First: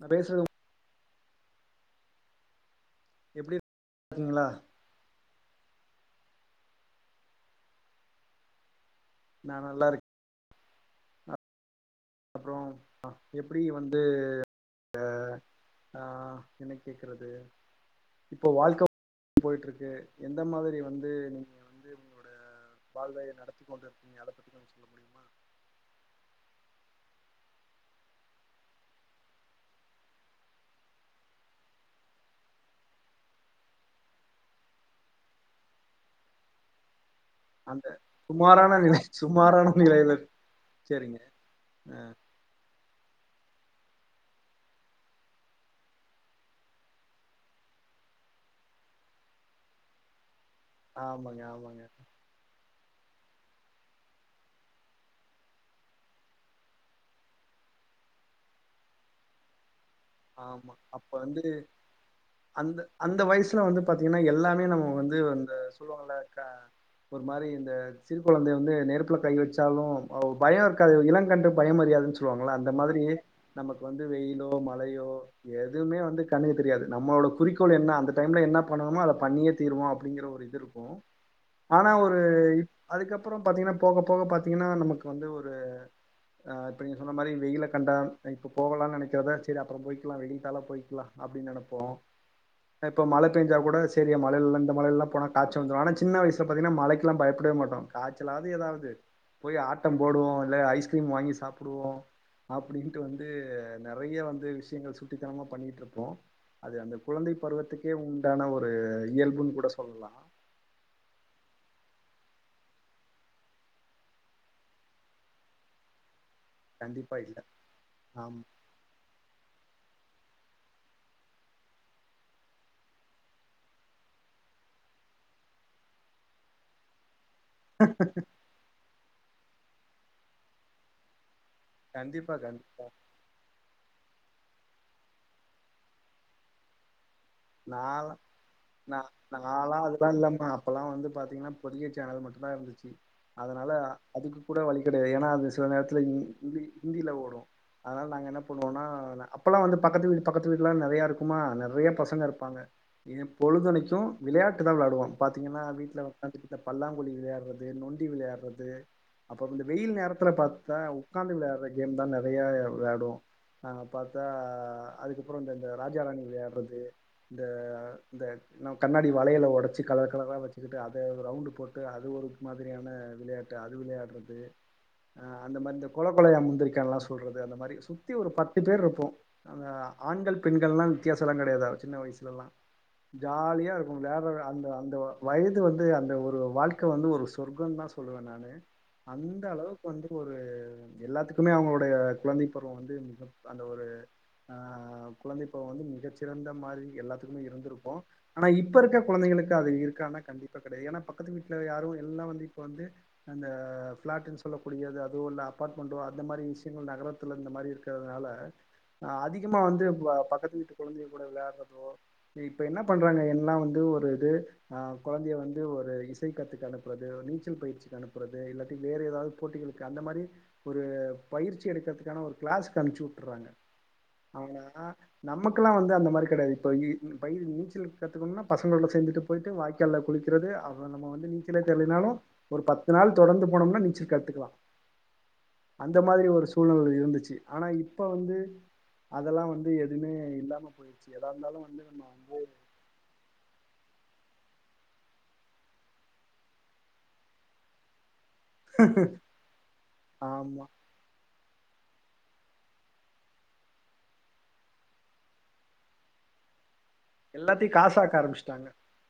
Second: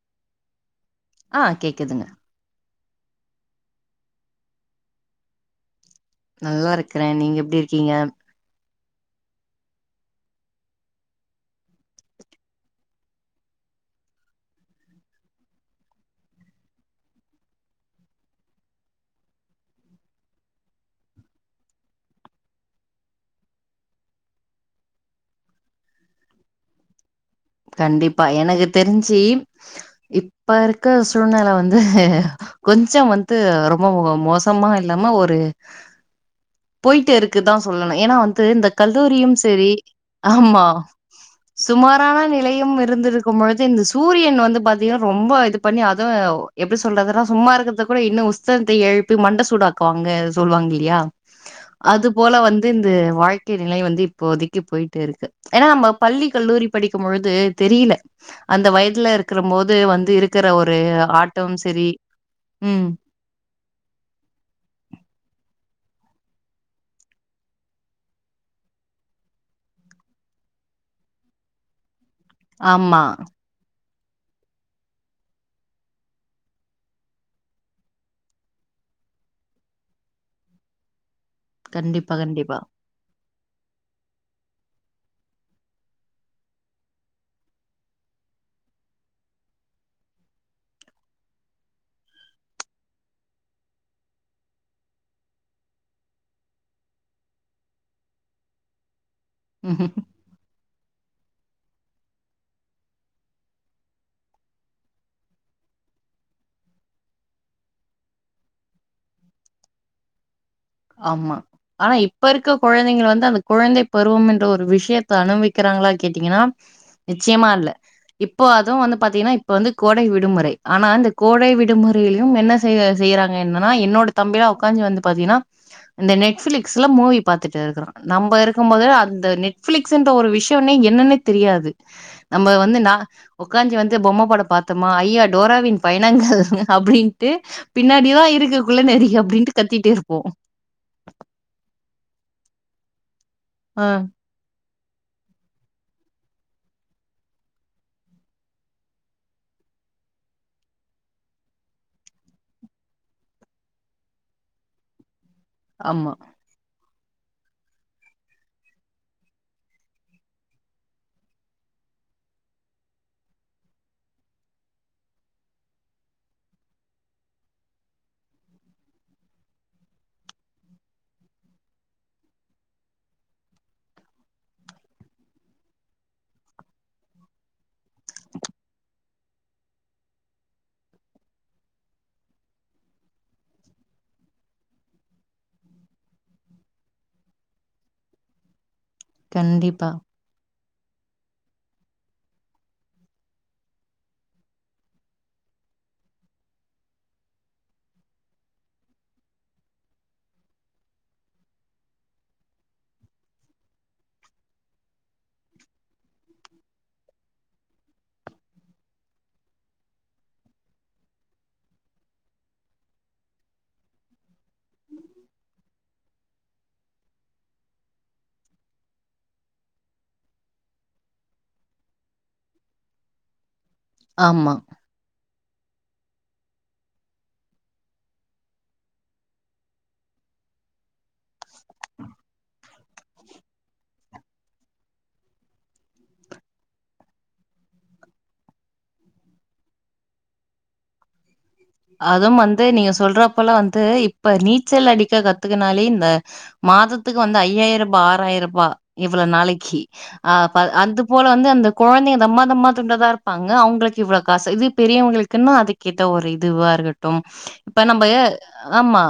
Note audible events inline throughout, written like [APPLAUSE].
நா பேசுறே ஆ கேக்குதுங்க எப்டி க்கீங்களா நல்லாருக்கறே நீங்க எப்டி இர்க்கீங்க நா நல்லார்க் அப்றோ அ எப்டி வந்து அ ஆ என்ன கேக்றது இப்போ வாழ்க்க போய்ட்டு இருக்கு எந்த மாதிரி வந்து நீங்க வந்து வாழ்வை நடத்தி கொண்டு இருக்கீங்க அத பத்தி கொஞ்ச சொல்ல முடி கண்டிப்பா எனக்கு தெரிஞ்சு இப்ப இருக்க சூழ்நில வந்து கொஞ்ச வந்து ரொம்ப மோசமா இல்லாம ஒரு போயிட்டு இருக்குதா அந்த சொல்லணு ஏனா வந்து இந்த சுமாரான நிலை கல்லூரியு சரி சுமாரான நிலையில ஆம்மா சேரிங்க அ சுமாரானா நீ இருந்து இருக்கு பொழுது இந்த சூரியன் வந்து பாத்தீங்ன்னா ரொம்ப இது பண்ணி அத எப்டி சொல்றதுன்னா சும்மா இருக்கறத கூட இன்னு உஸ்தத்த எழுப்பி மண்ட சூடாக்குவாங்க சொல்வாங்கல யா ஆமாங்க ஆமாங்க அது போல வந்து இந்த வாழ்க்கை நிலை வந்து இப்போதக்கி போயிட்டுருக்கு ஏனா நம்ம பள்ளி கல்லூரி படிக்கு பொழுது தெரில அந்த வயதுல இருக்கிற போது வந்து இருக்கிற ஆமா ஒரு அப்ப வந்து ஆட்டம் சரி அந்த ம் அந்த வயசுல வந்து பாத்தீங்கனா எல்லாமே நம்ம வந்து இந்த சொல்வாங்கல்ல ஒரு மாரி இந்த சிறு கொழந்த வந்து நெருப்புல கை வெச்சாலு பயொ இருக்காது இளங்கன்றுக்கு பய அரியாதுன்னு சொ சொல்லுவாங்கள அந்த ஆமா. மாதிரி நமக்கு வந்து வெயிலோ மழயோ எதுவுமே வந்து கண்ணுகி தெரியாது நம்மளோட குறிக்கோள் என்னனா அந்த டைம்ல என்ன பண்ணணமோ அத பண்ணியே தீருவ அப்டிங்கற [UNINTELLIGIBLE] ஆனா கண்டிப்பா, ஒரு கண்டிப்பா. இ அதுக்கப்றொ பாத்தீங்ன்னா போக போக பாத்தீங்ன்னா நமக்கு வந்து ஒரு அ இப்ப நீங்கள் சொன்ன மாரி வெயில்ல கண்ட இப்போ போகலான்னு நெனைக்கிறத சரி அப்றோ போயிக்கலா வெயில்த்தாலா போயிக்கலா அப்படின் நெனைப்போம் அ இப்போ மழ பெஞ்ச கூடா சரி மழையில்ல இந்த மலெல்ல போன காச்ச வந்துடு ஆனா சின்ன வயசில பாத்திங்கனா மழைக்கெல்லா பயப்படவே மாட்டோ காய்ச்சலாவது எதாவது போய் ஆட்டம் போடுவோ இல்ல ஐஸ்கிரீம் வாங்கி ச சாப்புடுவோ அப்டின்ட்டு வந்து நெறைய வந்து விஷயங்கள் சுட்டித்தனமா பண்ணிட்டு இருப்போ அது அந்த குழந்தை பருவத்துக்கே உண்டான ஒரு இயல்புன்னு கூட சொல்லலா ஆம்மா ஆனா இப்ப இருக்க கொழந்தைங்க வந்து அந்த குழந்தை பருவம் என்ற ஒரு விஷயத்த அனுபவிக்கிறாங்களா கேட்டீங்கனா நிச்சயமா இல்ல ஆமா இப்போ அதுவு வந்து பாத்தீங்கனா இப்ப வந்து கோடை விடுமுறை ஆனா இந்த கோடை விடுமுறையிலையு என்ன செய் செய்யறாங்க என்னனா என்னோட தம்பி அ ஒக்காந்து வந்து பாத்தீங்கன்னா நெ நெட்ஃபிலிக்ஸ்ல மூவி பாத்துட்டு இருக்கறா நம்ம இரு இருக்கும் போது அந்த நெட்பிளிக்ஸ்ன்ற ஒரு விஷயம்னே என்னன்னே தெரியாது கண்டிப்பா நம்ம கண் வந்து ந உக்காஞ்சி வந்து பொம்மை படம் பாத்தோமா ஐயா டோராவின் பயணங்கள் அப்டின்னு டு நாலா பின்னாடிதா இருக்கு குள்ள நரி அப்டின்ட்டு கத்திட்டிருப்போ அப்போலா வந்து பாத்தீங்கனா பொதிகை சேனல் மட்டும்தா இருந்துச்சு அதனால ஆ அதுக்கு கூட வலி கெடையாது ஏனா அது சில நேரத்தில இ இந்தி இந்தில ஓடு அதனால நாங்க என்ன பண்ணுவோனா அப்பெல்லா வந்து பக்கத்து வீடு பக்கத்து வீடுலா நெறையா இருக்குமா நெறைய பசங்க இரு பாங்க ஏ பொழுதனைக்கு விளையாட்டு தா வெளாடுவோ பாத்தீங்கனா வீட்ல ஆமா ஒக்காந்து இந்த பல்லாங்குழி விளையாடுறது நொண்டி விளையாடுறது அப்றோ இந்த வெயில் நேரத்துல பாத்தா உக்காந்து விளயாடுற கேம் தா நெறைய விளாடுவோ ஆ பாத்தா அதுக்கப்புறோ இந்த இந்த ராஜா ராணி விளையாடுறது இந்த இந்த நம்ம கண்ணாடி வளையல உடைச்சு கலர் கலரா வச்சு சுட்டு அத ரவுண்ட் போட்டு அது ஒரு மாதிரியான விளையாட்டு அது விளையாடுறது அ அந்த மாரி இந்த கொல கொலையா முந்திரிக்கான்லா சொல்றது அந்த மாரி சுத்தி ஒரு பத்து பேர் இருப்போ அந்த ஆண்கள் பெண்கள்லா வித்தியாசல்லா கெடையாது சின்ன வயசுலல்லா ஜாலியா இருக்கு விளயாட்ற அந்த அந்த வயது வந்து அந்த ஒரு வாழ்க்க வந்து ஒரு சொர்க்கோன் தா சொல்வ நான் [UNINTELLIGIBLE] அந்த அளவுக் கண்டிப்பா வந்து ஒரு எல்லாத்துக்குமே அவுங்ளுடைய குழந்தை பருவோ வந்து மிக அந்த ஒரு அ குழந்தைப் பருவ வந்து மிகச்சிறந்த மாரி எல்லாத்துக்குமே இருந்திருப்போ ஆனா இப்ப இருக்க குழந்தைங்களுக்கு அது இருக்கான்னா கண்டிப்பா கெடையா ஏன்னா பக்கத்து வீட்ல யாரு எல்லா வந்து இப்ப வந்து அந்த ஃபிளாட்டுன் சொல்லக்க கூடியது அதுவோ இல்ல அப்பார்ட்மெண்ட்டோ அந்த மாரி விஷ்யங்கள் நகரத்துல இந்த மாரி இருக் ட்டதுனால அதிகமா வந்து வ பக்கத்து வீட்டு குழந்தைக் கூட விளையாட்றத் தோ இப்ப என்ன பண்றாங்க எல்லா வந்து ஒரு இது ஆ குழந்தைய வந்து ஒரு இசை கத்துக்க அனுப்புறது நீச்சல் பயிற்சி அனுப்புறது இல்லாட்டி வேற ஏதாவது போட்டிகளுக் அந்த மாரி ஒரு பயிற்சி எடுக்கறதுக்கான ஒரு க்ளாஸ்க்கு அனுப்ச்சுட்டுறாங்க ஆமா ஆ நமக்கல்லா வந்து அந்த மாரி கெடையாது ப யி இந்த [UNINTELLIGIBLE] நீச்சல் கத்துக்கணுனா பசங்களோ சேந்துட்டு போயிட்டு வாய்க்கால்ல குளிக்கிறது அவ நம்ம வந்து நீச்சலே தெரிலனாலு ஒரு பத்து நாள் தொடர்ந்து போனம்னா நீச்சல் கத்துக்கலா அந்த மாரி ஒரு சூழ்நிலை இருந்துச்சு ஆனா இப்ப வந்த அதெல்லா வந்து எதுவுமே இல்லாம போயிட்ச்சு எதா இருந்தாலு வந்து நம்ம அதும் வந்து நீங்க சொல்றப்பலா வந்து இப்ப நீச்சல் அடிக்க கத்துக்கனாலே இந்த மாதத்துக்கு வந்து ஐயாயிர ரூபா ஆறாயிர ரூபா இவ்ளோ நாளைக்கி அ ஃப ஆமா அந்து போல வந்து அந்த கொழந்தைங்க தம்மா தம்மா துண்டதா இருப்பாங்க அவுங்களுக் இவ்ளோ காசு இது பெரியவங்களுக்குன்ன அதுக்கேத்த ஒரு இத் துவா இருக்கட்டு எல்லாத்தையு இப்ப நம்ப காசாக்க ஏ ஆரம்பிச்சுட்டாங்க ஆம்மா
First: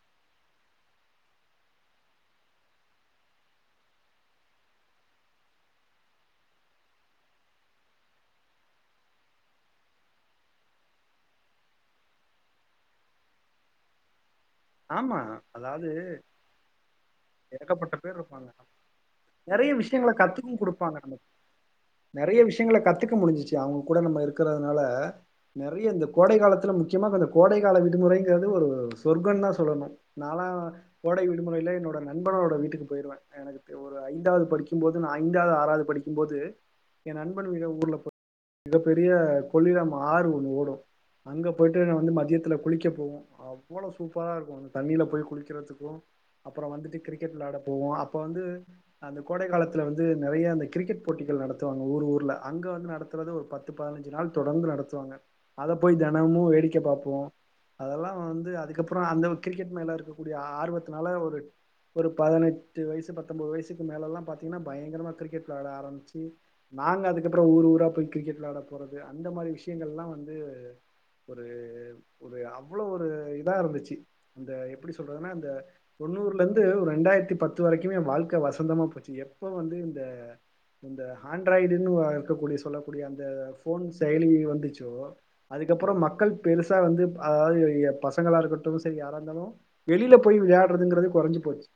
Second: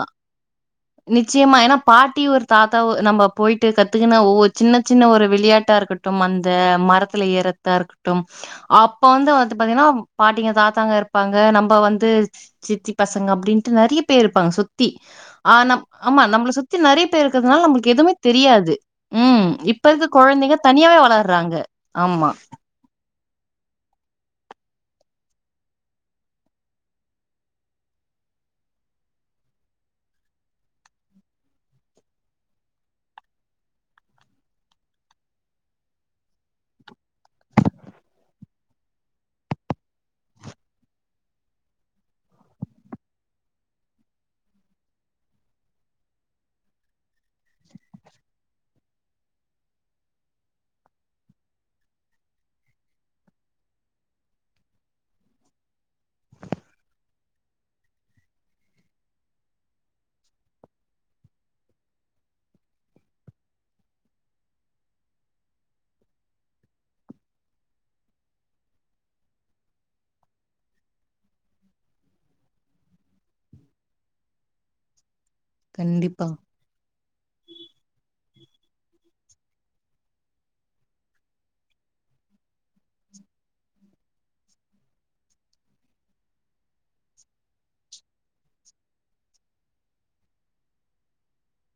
நிச்சியமா ஏன்னா பாட்டி ஒரு தாத்தாவ நம்ப போயிட்டு கத்துக்கன ஒவ்வொரு சின்ன சின்ன ஒரு விளையாட்டா இருக்கட் ட்டும் அந்த மரத்துல ஏறத்தா இருக்ட்டும் அப்ப வந்து வந்து பாத்தீங்கனா பாட்டிங்க தாத்தாங்க இருப்பாங்க நம்ப வந்து சித்தி பசங்க அப்டின்ட்டு நெறைய பேர் இருப்பாங்க சு த்தி ஆமா ஆ நம் அதாவது ஆமா நம்மள சுத்தி நெறைய பேர் இருக்கறதுனால நம்ளுக் ஏகப்பட்ட எதுவுமே பேர் இருப்பாங்க தெரியாது ம் நெறைய இப்ப இருக்க விஷயங்கள குழந்தைங்க கத்துக்கும் தனியாவே குடுப்பாங்க வளர்றாங்க ஆமா நெறைய விஷயங்கள கத்துக்க முடிஞ்சிச்சு அவங்க கூட நம்ம இருக்கறதுனால நெறைய இந்த கோடைக்காலத்துல முக்கியமா கொஞ்ச கோடைகால விடுமுறைங்கறது ஒரு சொர்க்கோந்தா சொ சொல்லணு நாலா கோடை விடுமுறையில என்னோட நண்பனோட வீட்டுக்கு போயிருவே எனக் எனக்கு ஒரு ஐந்தாவது படிக்கும்போது நா ஐந்தாவது ஆறாவது படிக்கும்போது எ நண்பன் விட ஊர்ல போய் மிகப் பெரிய கொள்ளிலம் ஆறு ஒன்னு ஓடு அங்க போயிட்டு நா வந்து மத்யத்ல குளிக்க போவோ அவ்வளோ சூப் பரா இருக்கு தண்ணியில போய் குளிக்கிறதுக்கு அப்பற வந்துட்டு கிரிக்கெட் வெளயாட போவோ அப்போ வந்து அந்த கோடை காலத்துல வந்து நெறைய அந்த கிரிக்கெட் போட்டிகள் நடத்துவாங்க ஊர் ஊர்ல அங்க வந்து நடத்துறது ஒரு பத் பத்து பதனஞ்சு நாள் தொடர்ந்து நடத்துவாங்க அத போய் தெனமு வேடிக்க பாப்போ அதெல்லா வந்து அதுக்கப் அப்றோ அந்த கிரிக்கெட் மேல இருக்கக்கூடிய ஆர்வத்தனால ஒரு ஒரு பதினெட்டு வயசு பத்தொன்பது வயசுக்கு மேலலெல்லா பாதீங்கனா பயங்கரமா கிரிக்கெட் வெளாட ஆரம்பிச்சு நாங்க அதுக்கப்பறோ ஊர் ஊரா போய் கிரிக்கெட் வெளையாட போறது அந்த மாரி விஷயங்கல்லா வந்து ஒரு ஒரு அவ்ளோ ஒரு இதா இருந்துச்சு டி இந்த எப்டி சொல்றதுனா இந்த கண்டிப்பா தொண்ணூறுலருந் டு ரெண்டாயிரத்தி பத்து வரைக்குமே வாழ்க்க வசந்தமா போச்சு எப்ப வந்து இந்த இந்த ஆண்ட்ராய்டுன்னு வ இருக்கக்கூடிய சொல்லக்கூடிய அந்த ஃபோன் செயலி வந்துச்சோ அதுக்கப்பறோ மக்கள் பெருசா வந்து அதாவது பசங்களா இருக்குட் டு செரி யாரா இருந்தாலு வெளில போய் விளையாட்றதுங்கறது கொறஞ்சு போச்சு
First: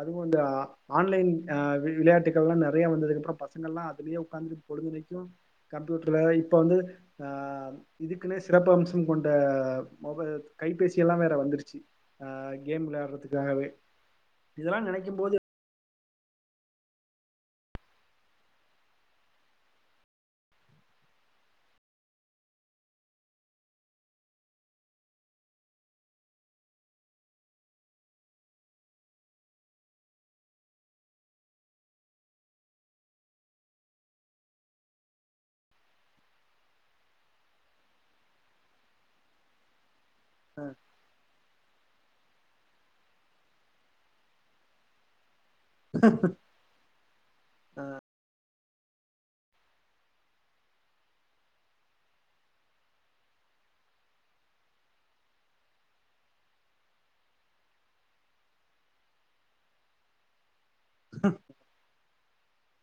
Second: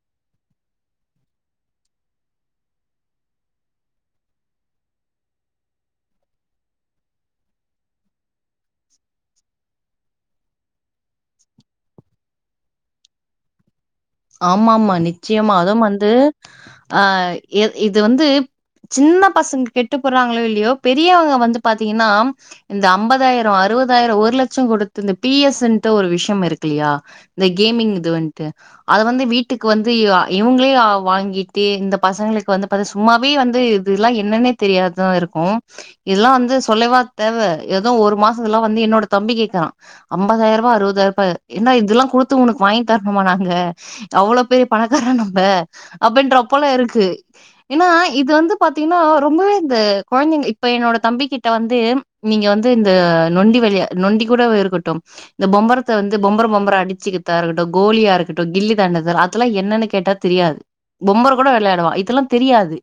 அதுவு இந்த அ ஆன்லைன் அ வி விள்யாட்டுகல்லா நெறைய வந்தது அப்புற பசங்கல்லா அதுல்லே உக்காந்து பொழுதனைக்கு கம்ப்யூட்ர இப்ப வந்து இதுக்குன்னே சிறப்பு அம்சம் கொண்ட மொப கைபேசி எல்லா வேற வந்துருச்சு அ கேம் விள்ளயாடுட்றதுக்காகவே ஆமாமா நிச்சியமா அதும் வந்து அ எத் இது வந்து சின்ன பசங்க கெட்டு போடுறாங்ளோ இல்யோ பெரியவங்க வந்து பாத்தீங்கன்னா இந்த ஐம்பதாயரோ அறுபதாயரோ ஒரு லட்சோ குடுத்து இந்த பிஎஸ் ன்ட்டு ஒரு விஷ்யம் இருக்குல்யா இந்த கேமிங் இது வந்ட்டு அத வந்து வீட்டுக் வந்து இவ இவுங்ளே அ வாங்கிட்டு இந்த பசங்ளுக்கு வந்து பாத்த சும்மாவே வந்து இதுல்லா என்னன்னே தெரியது தா இருக்கு இத்ல்லா வந்து சொல்லேவா தேவ எதோ ஒரு மாசத்துல்லா வந்து என்னோட தம்பி கேட்குறா ஐம்பதாயர்பா அறுபதாயர்பா ஏன்டா இதுல்லா குடுத்து உனக்கு வாங்கி தர்ணுமா நாங்க அவ்ளோ பெரிய பணக்காரன் நம்ப அப்பிடின்ற போல இருக்கு ஏன்னா இது வந்து பாத்தீங்ன்னா ரொம்பவே இந்த கொழந்தைங்க இப்ப என்னோட தம்ப கிட்ட வந்து நீங்க வந்து இந்த நொண்டி வலியா நொண்டி கூட வ இருக்கட்டு இந்த பொம்பரத்த வந்து பொம்பர பொம்பர அடிச்சிகித்தா இருக்கட்டு கோலியா இருக்குட் டு கில்லி தாண்டத்தல் அதல்லா என்னனு கேட்டா தெரியாது பொம்பர கூட வெள்யாடுவா இதல்லா தெரியாது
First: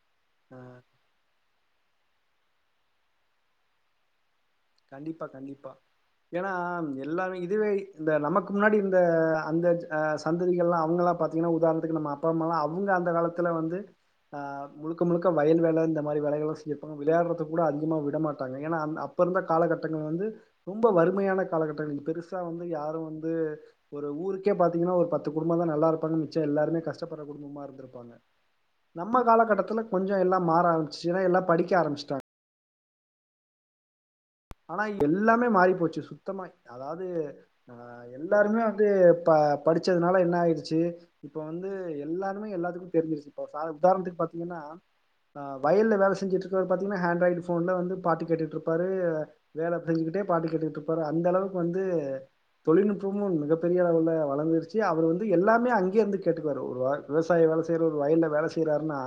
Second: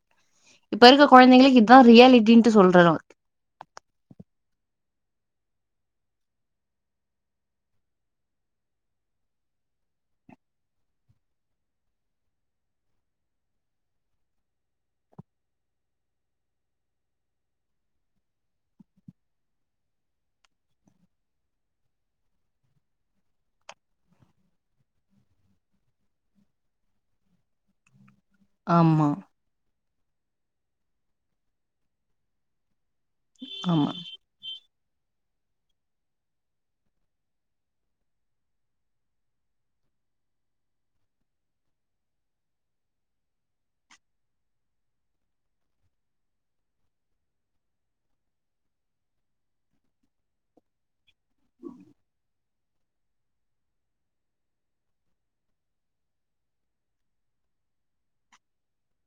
இப்ப இருக்க கொழந்தைங்ளுக் இதுதா ரியாலிட்டின்ட்னு சொல்றது கண்டிப்பா கண்டிப்பா ஏனா எல்லாருமே இதுவே இந்த நமக்கு முன்னாடி இந்த அந்தச் அ சங்கதிகல்லா அவுங்களா பாத்தீங்கன்னா உதார்ணத்துக்கு நம்ம அப்பா அம்மால்லா அவுங்க அந்த காலத்துல வந்து அ முழுக்க முழுக்க வயல் வேல இந்த மாரி வேலைகள்லா செஞ்சிருப்பாங்க விளயாட்றதுக் கூட அதிகமாக விட மாட்டாங்க ஏன்னா அந் அப் ப்ப இருந்த காலகட்டங்கள் வந்து ரொம்ப வறுமையான காலகட்டங்க பெருசா வந்து யாரு வந்து ஒரு ஊருக்கே பாத்தீங்கன்னா ஒரு பத்து குடும்பம தா நல்லா இருப்பாங்க மிச்ச எல்லாருமே கஷ்ட்டப்பட்ற குடும்பமா இருந்துருப்பாங்க ஆமா, நம்ம காலகட்டத்துல கொஞ்ச எல்லா மாற ஆரம்ச்சு ஏன்னா எல்லா படிக்க ஆரம்ச்ட்டாங்க ஆமா ஆனா எல்லாமே மாறி போச்சு சுத்தமா அதாது அ எல்லாருமே வந்து பா படிச்சதுனால என்ன ஆய்டுச்சு இப்ப வந்து எல்லாருமே எல்லாத்துக்கு தெரிஞ்சிருச்சு இப்ப சா உதார்ணத்துக்கு பாத்தீங்கன்னா அ வயல்ல வேல செஞ்சுட்ருக்கவுரு பாத்தீங்கன்னா ஹாண்ட்ராய்டு ஃபோன்ல வந்து பாட்டு கேட்டுட்டுகிட்ருப்பாரு வேல பெஞ்சுகிட்டே பாட்டு கேட்டுக்கிட்ருப்பாரு அந்த அளவுக் வந்து தொழில்நுட்பமு மிகப்பெரிய அளவுல வளந்துருச்சு அவுர் வந்து எல்லாமே அங்யே இர்ந்து கேட்டுக்குவாரு ஒரு வார் விவசாய வேல செய்றவுர் வயல்ல வேல செய்றார்ன்னா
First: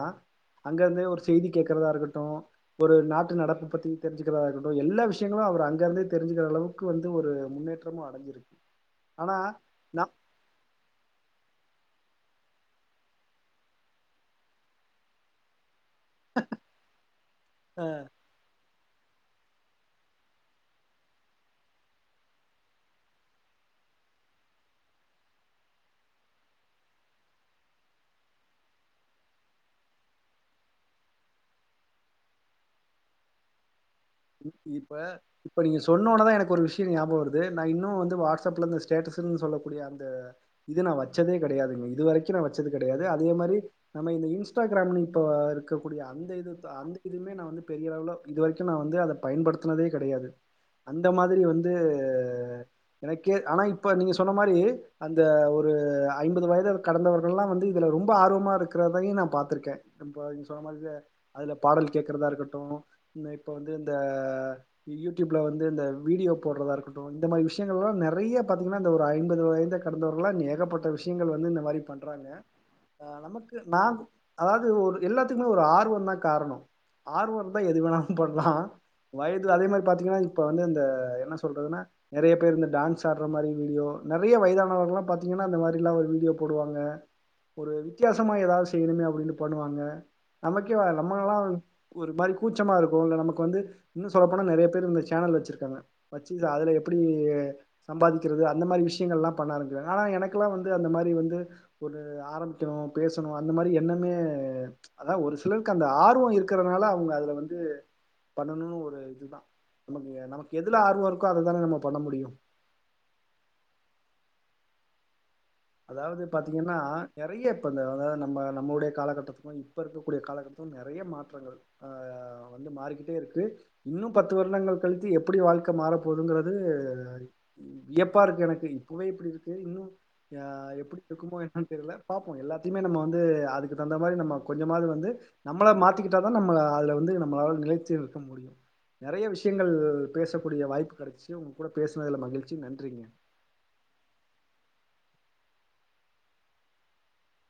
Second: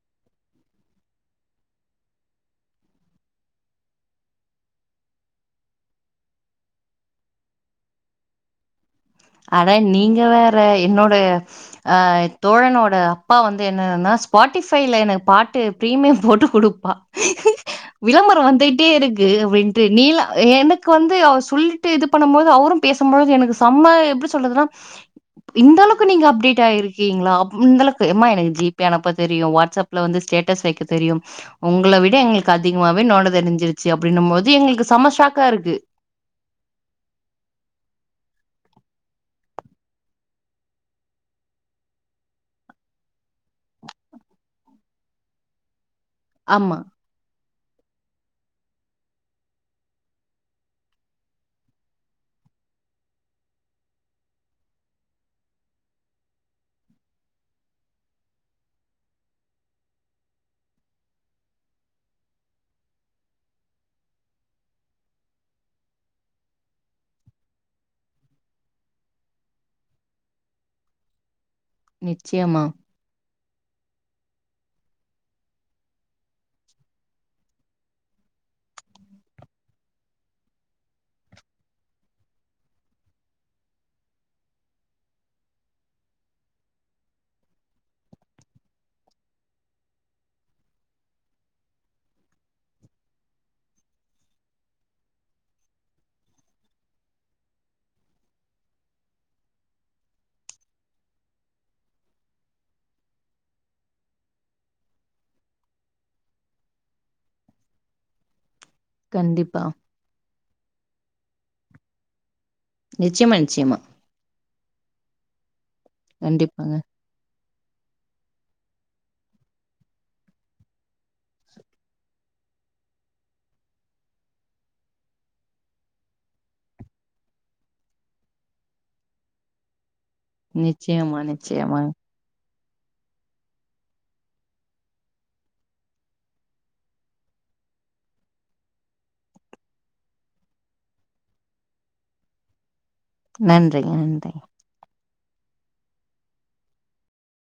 அங்கருந்து ஒரு செய்தி கேக்குறதா இருக்கட்டு ஒரு நாட்டு நடப்பு பத்தி தெரிஞ்சுக்குறதா இருக்கட்டு எல்லா விஷ் சியங்களு அவுர் அங்கர்ந்தே தெரிசுக்குற அளவுக்கு வந்து ஒரு முன்னேற்றமு அடஞ்சிருக் அட நீங்க வேற என்னோடய அ தோழனோட அப்பா வந்து என்னதுன்னா ஸ்பாட்டிஃபைல எனக்கு பாட்டு ப்ரீமியம் போட்டு குடுப்பா அ விளம்பர வந்திட் டே இருக்கு அப்டின்டு நீல எனக்கு வந்து அவ சொல்லிட்டு இது பண்ணம்போது அவுரு பேசம்பொழுது எனக்கு சம்ம எப்டி சொல்றதுன்னா இந்தளவ்க்கு நீங்க அப்டேட் ஆயிருக்கீங்ளா ம் இந்தளக்கு எம்மா எனக்கு ஜி பே அனுப்ப தெரியு வாட்ஸ் அப் ல வந்து ஸ்டேஸ் வைக்க தெரியு உங்ள விட எங்ளுக் அதிக்மாவே நோண்ட தெரிஞ்சிரு சி அப்டின்னும் மோது எங்ளுக்கு சம்ம ஷாக்கா இருக்கு உன்னோனதா எனக்கு ஒரு விஷ்ய ஞாப வருது நா இன்னு வந்து வாட்ஸ் அப்ல இந்த ஸ்டேட்டஸ்ன் சொல்லக்கூடிய அந்த இது நா வச்சதே கெடையாதுங்க இது வரைக்கு நா வச்சது கெடையாது அதே மாரி நம்ம இந்த இன்ஸ்டாகிராமு இப்ப ருக்கக்கூடிய அந்த இது ஆமா அந்த இதுமே நா வந்து பெரிய அளவுல இது வரைக்கு நா வந்து அத பயன்படுத்துனதே கெடையாது அந்த மாதிரி வந்து எனக்கே ஆனா இப்ப நீங்க சொன்ன மாரி அந்த ஒரு ஐம்பது வயது கடந்தவர்கல்லா வந்து இதுல ரொம்ப ஆர்வமா இருக்கிறதையு நா பாத்துருக்கன் இப்போ நீங்க சொன்ன மாதிரியே அதுல பாடல் கேக்றதா இருக்கட்டு இப்போ வந்து இந்த யூடுப்ல வந்து இந்த வீடியோ போடுறதா இருக்கட்டு இந்த மாரி விஷயங்கள் எல்லா நெறைய பாத்தீங்கன்னா ஒரு ஐம்பது வயத கடந்தவர்களா நீ ஏகப்பட்ட விஷயங்கள் வந்து இந்த மாரி பண்றாங்க நிச்சயமா ஆ நமக்கு நா அதவது ஒரு எல்லாத்துக்குமே ஒரு ஆர்வந்தான் காரணோ ஆர்வ இருந்தா எது வேணாலு பண்லா வயது அதே மாரி பாத்தீங்கன்னா இப்ப வந்து இந்த என்ன சொல்றதுனா நெறைய பேர் இந்த டான்ஸ் ஆடுற மாரி வீடியோ நெறைய வயதானவர்கல்லா பாத்தீங்கனா அந்த மாரில்லா ஒரு வீடியோ போடுவாங்க ஒரு வித்தியாசமா எதாவுது செய்யணுமே அப்பிடின்னு பண்ணுவாங்க நமக்கே நம்மங்கல்லா ஒரு மாரி கூச்சமா இருக்கு இல்ல நமக் கு வந்து இன்னு சொல்ல போன நெறைய பேர் இந்த சேனல் வச்சிருக்காங்க வச்சு அதுல எப்டி சம்பாதிக்கறது அந்த மாரி விஷயங்கள் எல்லா பண்ண ஆரம்பிறாங்க ஆனா எனக்கெல்லா வந்து அந்த மாரி வந்து ஒரு ஆரம்பிக்கணு பேசணு அந்த மாரி என்னமே அதா ஒரு சிலருக்கு அந்த ஆர்வோ இருக்கிறதுனால அவுங்க அதுல வந்து பண்ணணுன் ஒரு இது தா கண்டிப்பா நமக்கு நமக்கு எதுல ஆர்வ இருக்கோ அது தானே நம்ம பண்ண முடியும் நிச்சயமா நிச்சயமா அதாவுது பாத்திங்கன்னா கண்டிப்பாங்க நெறைய இப்ப இந்த அதா நம்ம நம்ம உடைய காலகட்டத்துக்கலா இப்ப இருக்க கூடிய காலகட்டத்துக்கும் நெறைய மாற்றங்கள் அ வந்து மாரி கிட்டேருக்கு இன்னு பத்து வருடங்கள் கழித்து எப்டி வாழ்க்க மாறபோதுங்கிறது வியப்பா இருக்கு எனக்கு இப்பவே இப்டி இருக்கு இன்னு ஆ எப்டி நிச்சயமா இருக்குமோ என்னன் நிச்சயமா தெரில பாப்போ எல்லாத்தையுமே நம்ம வந்து அதுக்கு தந்த மாரி நம்ம கொஞ்சமாது வந்து நம்மள மாத்திக்கிட்டா தா நம்ம அதுல வந்து நம்மளால நிலைச்சி இருக்க முடியு நெறைய விஷயங்கள் பேச கூடிய வாய்ப்பு கெடைச்சு உங்க கூட பேசுனதுல மகிழ்ச்சி நன்றிங்க நன்றிங்க நன்றிங்க